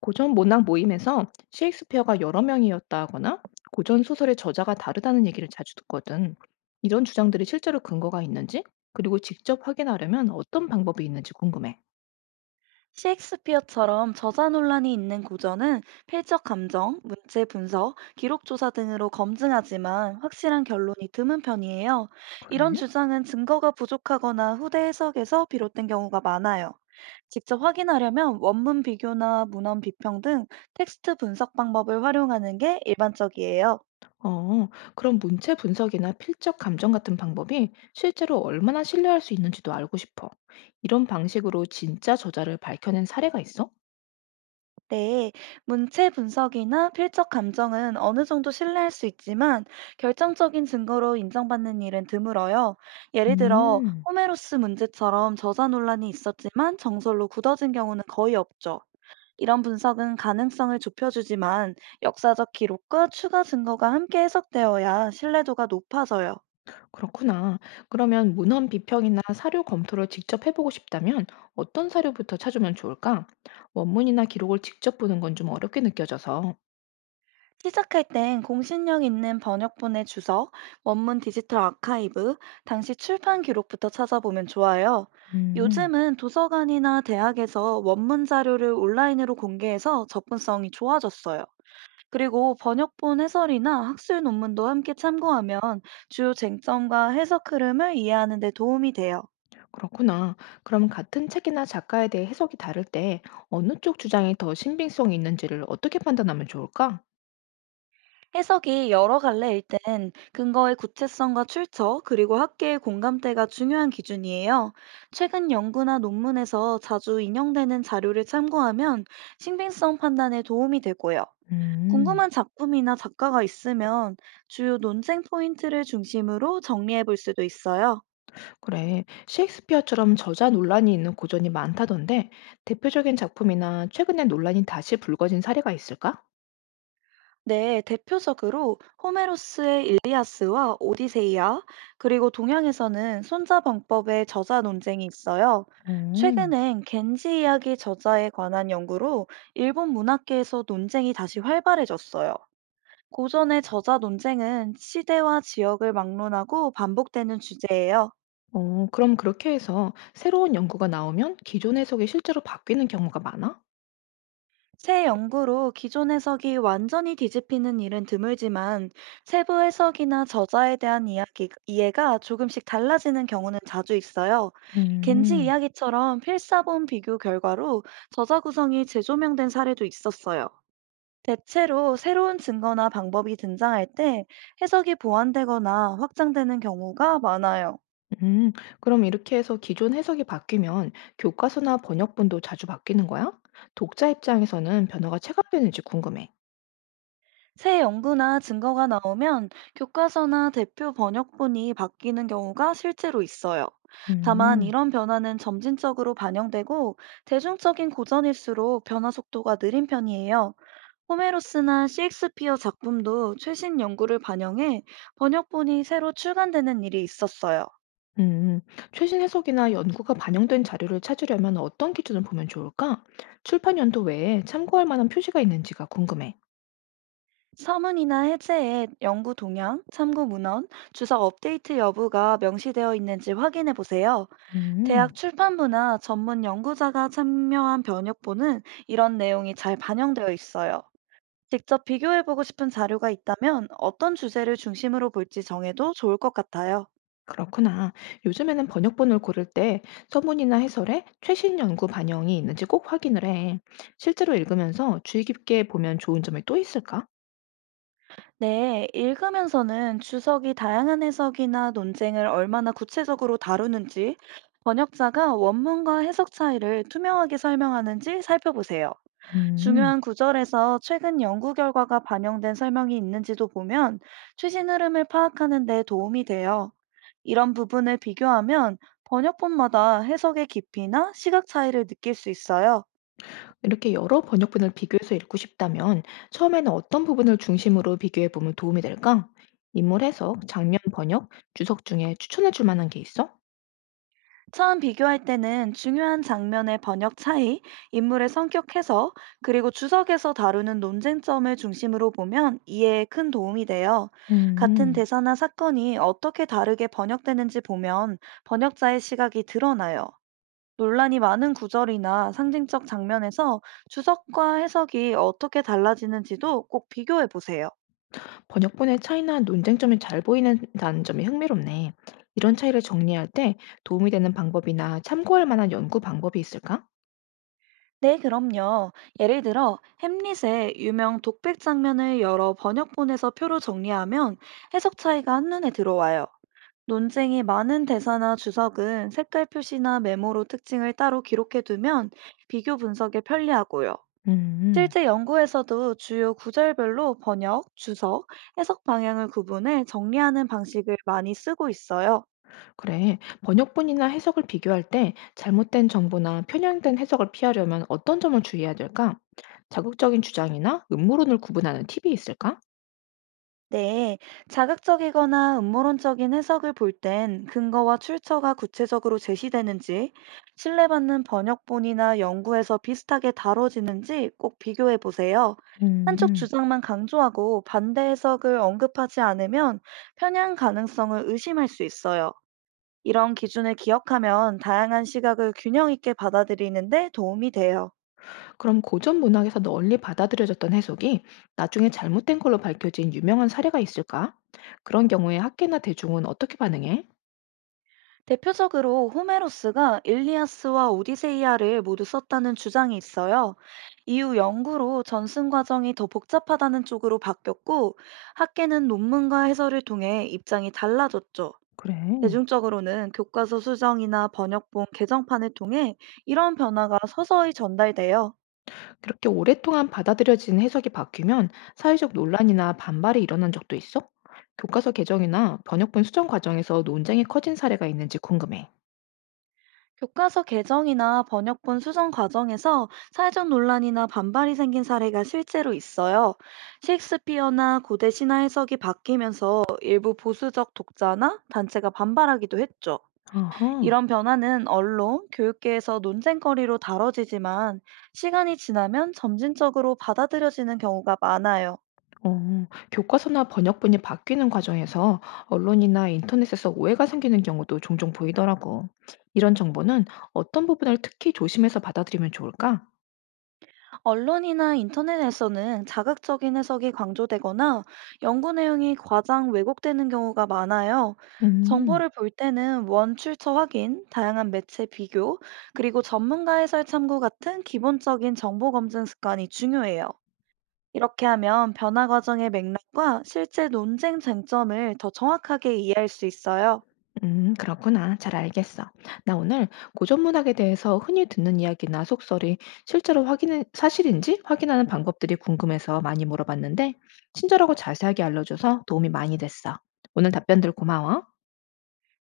고전 문학 모임에서 셰익스피어가 여러 명이었다거나 고전 소설의 저자가 다르다는 얘기를 자주 듣거든. 이런 주장들이 실제로 근거가 있는지, 그리고 직접 확인하려면 어떤 방법이 있는지 궁금해. 셰익스피어처럼 저자 논란이 있는 고전은 필적 감정, 문체 분석, 기록 조사 등으로 검증하지만 확실한 결론이 드문 편이에요. 그래? 이런 주장은 증거가 부족하거나 후대 해석에서 비롯된 경우가 많아요. 직접 확인하려면 원문 비교나 문헌 비평 등 텍스트 분석 방법을 활용하는 게 일반적이에요. 어, 그럼 문체 분석이나 필적 감정 같은 방법이 실제로 얼마나 신뢰할 수 있는지도 알고 싶어. 이런 방식으로 진짜 저자를 밝혀낸 사례가 있어? 네, 문체 분석이나 필적 감정은 어느 정도 신뢰할 수 있지만 결정적인 증거로 인정받는 일은 드물어요. 예를 들어 음. 호메로스 문제처럼 저자 논란이 있었지만 정설로 굳어진 경우는 거의 없죠. 이런 분석은 가능성을 좁혀주지만 역사적 기록과 추가 증거가 함께 해석되어야 신뢰도가 높아져요. 그렇구나. 그러면 문헌 비평이나 사료 검토를 직접 해보고 싶다면 어떤 사료부터 찾으면 좋을까? 원문이나 기록을 직접 보는 건 좀 어렵게 느껴져서. 시작할 땐 공신력 있는 번역본의 주석, 원문 디지털 아카이브, 당시 출판 기록부터 찾아보면 좋아요. 음, 요즘은 도서관이나 대학에서 원문 자료를 온라인으로 공개해서 접근성이 좋아졌어요. 그리고 번역본 해설이나 학술 논문도 함께 참고하면 주요 쟁점과 해석 흐름을 이해하는 데 도움이 돼요. 그렇구나. 그럼 같은 책이나 작가에 대해 해석이 다를 때 어느 쪽 주장이 더 신빙성이 있는지를 어떻게 판단하면 좋을까? 해석이 여러 갈래일 땐 근거의 구체성과 출처, 그리고 학계의 공감대가 중요한 기준이에요. 최근 연구나 논문에서 자주 인용되는 자료를 참고하면 신빙성 판단에 도움이 되고요. 음, 궁금한 작품이나 작가가 있으면 주요 논쟁 포인트를 중심으로 정리해 볼 수도 있어요. 그래, 셰익스피어처럼 저자 논란이 있는 고전이 많다던데 대표적인 작품이나 최근에 논란이 다시 불거진 사례가 있을까? 네, 대표적으로 호메로스의 일리아스와 오디세이아, 그리고 동양에서는 손자병법의 저자 논쟁이 있어요. 어. 최근엔 겐지 이야기 저자에 관한 연구로 일본 문학계에서 논쟁이 다시 활발해졌어요. 고전의 저자 논쟁은 시대와 지역을 막론하고 반복되는 주제예요. 그럼 그렇게 해서 새로운 연구가 나오면 기존 해석이 실제로 바뀌는 경우가 많아? 새 연구로 기존 해석이 완전히 뒤집히는 일은 드물지만 세부 해석이나 저자에 대한 이야기, 이해가 조금씩 달라지는 경우는 자주 있어요. 겐지 음, 이야기처럼 필사본 비교 결과로 저자 구성이 재조명된 사례도 있었어요. 대체로 새로운 증거나 방법이 등장할 때 해석이 보완되거나 확장되는 경우가 많아요. 음, 그럼 이렇게 해서 기존 해석이 바뀌면 교과서나 번역본도 자주 바뀌는 거야? 독자 입장에서는 변화가 체감되는지 궁금해. 새 연구나 증거가 나오면 교과서나 대표 번역본이 바뀌는 경우가 실제로 있어요. 다만 음. 이런 변화는 점진적으로 반영되고 대중적인 고전일수록 변화 속도가 느린 편이에요. 호메로스나 셰익스피어 작품도 최신 연구를 반영해 번역본이 새로 출간되는 일이 있었어요. 음, 최신 해석이나 연구가 반영된 자료를 찾으려면 어떤 기준을 보면 좋을까? 출판 연도 외에 참고할 만한 표시가 있는지가 궁금해. 서문이나 해제에 연구 동향, 참고 문헌, 주석 업데이트 여부가 명시되어 있는지 확인해 보세요. 대학 음. 출판부나 전문 연구자가 참여한 번역본은 이런 내용이 잘 반영되어 있어요. 직접 비교해보고 싶은 자료가 있다면 어떤 주제를 중심으로 볼지 정해도 좋을 것 같아요. 그렇구나. 요즘에는 번역본을 고를 때 서문이나 해설에 최신 연구 반영이 있는지 꼭 확인을 해. 실제로 읽으면서 주의 깊게 보면 좋은 점이 또 있을까? 네, 읽으면서는 주석이 다양한 해석이나 논쟁을 얼마나 구체적으로 다루는지, 번역자가 원문과 해석 차이를 투명하게 설명하는지 살펴보세요. 음, 중요한 구절에서 최근 연구 결과가 반영된 설명이 있는지도 보면 최신 흐름을 파악하는 데 도움이 돼요. 이런 부분을 비교하면 번역본마다 해석의 깊이나 시각 차이를 느낄 수 있어요. 이렇게 여러 번역본을 비교해서 읽고 싶다면 처음에는 어떤 부분을 중심으로 비교해 보면 도움이 될까? 인물 해석, 장면 번역, 주석 중에 추천해 줄 만한 게 있어? 처음 비교할 때는 중요한 장면의 번역 차이, 인물의 성격 해석, 그리고 주석에서 다루는 논쟁점을 중심으로 보면 이해에 큰 도움이 돼요. 같은 음. 대사나 사건이 어떻게 다르게 번역되는지 보면 번역자의 시각이 드러나요. 논란이 많은 구절이나 상징적 장면에서 주석과 해석이 어떻게 달라지는지도 꼭 비교해 보세요. 번역본의 차이나 논쟁점이 잘 보이는다는 점이 흥미롭네. 이런 차이를 정리할 때 도움이 되는 방법이나 참고할 만한 연구 방법이 있을까? 네, 그럼요. 예를 들어, 햄릿의 유명 독백 장면을 여러 번역본에서 표로 정리하면 해석 차이가 한눈에 들어와요. 논쟁이 많은 대사나 주석은 색깔 표시나 메모로 특징을 따로 기록해두면 비교 분석에 편리하고요. 음, 실제 연구에서도 주요 구절별로 번역, 주석, 해석 방향을 구분해 정리하는 방식을 많이 쓰고 있어요. 그래, 번역본이나 해석을 비교할 때 잘못된 정보나 편향된 해석을 피하려면 어떤 점을 주의해야 될까? 자극적인 주장이나 음모론을 구분하는 팁이 있을까? 네, 자극적이거나 음모론적인 해석을 볼 땐 근거와 출처가 구체적으로 제시되는지, 신뢰받는 번역본이나 연구에서 비슷하게 다뤄지는지 꼭 비교해 보세요. 한쪽 음. 주장만 강조하고 반대 해석을 언급하지 않으면 편향 가능성을 의심할 수 있어요. 이런 기준을 기억하면 다양한 시각을 균형 있게 받아들이는데 도움이 돼요. 그럼 고전 문학에서 널리 받아들여졌던 해석이 나중에 잘못된 걸로 밝혀진 유명한 사례가 있을까? 그런 경우에 학계나 대중은 어떻게 반응해? 대표적으로 호메로스가 일리아스와 오디세이아를 모두 썼다는 주장이 있어요. 이후 연구로 전승 과정이 더 복잡하다는 쪽으로 바뀌었고, 학계는 논문과 해설을 통해 입장이 달라졌죠. 그래. 대중적으로는 교과서 수정이나 번역본 개정판을 통해 이런 변화가 서서히 전달돼요. 그렇게 오랫동안 받아들여진 해석이 바뀌면 사회적 논란이나 반발이 일어난 적도 있어? 교과서 개정이나 번역본 수정 과정에서 논쟁이 커진 사례가 있는지 궁금해. 교과서 개정이나 번역본 수정 과정에서 사회적 논란이나 반발이 생긴 사례가 실제로 있어요. 셰익스피어나 고대 신화 해석이 바뀌면서 일부 보수적 독자나 단체가 반발하기도 했죠. 아하, 이런 변화는 언론, 교육계에서 논쟁거리로 다뤄지지만 시간이 지나면 점진적으로 받아들여지는 경우가 많아요. 어, 교과서나 번역본이 바뀌는 과정에서 언론이나 인터넷에서 오해가 생기는 경우도 종종 보이더라고. 이런 정보는 어떤 부분을 특히 조심해서 받아들이면 좋을까? 언론이나 인터넷에서는 자극적인 해석이 강조되거나 연구 내용이 과장 왜곡되는 경우가 많아요. 음. 정보를 볼 때는 원 출처 확인, 다양한 매체 비교, 그리고 전문가 해설 참고 같은 기본적인 정보 검증 습관이 중요해요. 이렇게 하면 변화 과정의 맥락과 실제 논쟁 쟁점을 더 정확하게 이해할 수 있어요. 그렇구나. 잘 알겠어. 나 오늘 고전 문학에 대해서 흔히 듣는 이야기나 속설이 실제로 확인, 사실인지 확인하는 방법들이 궁금해서 많이 물어봤는데, 친절하고 자세하게 알려줘서 도움이 많이 됐어. 오늘 답변들 고마워.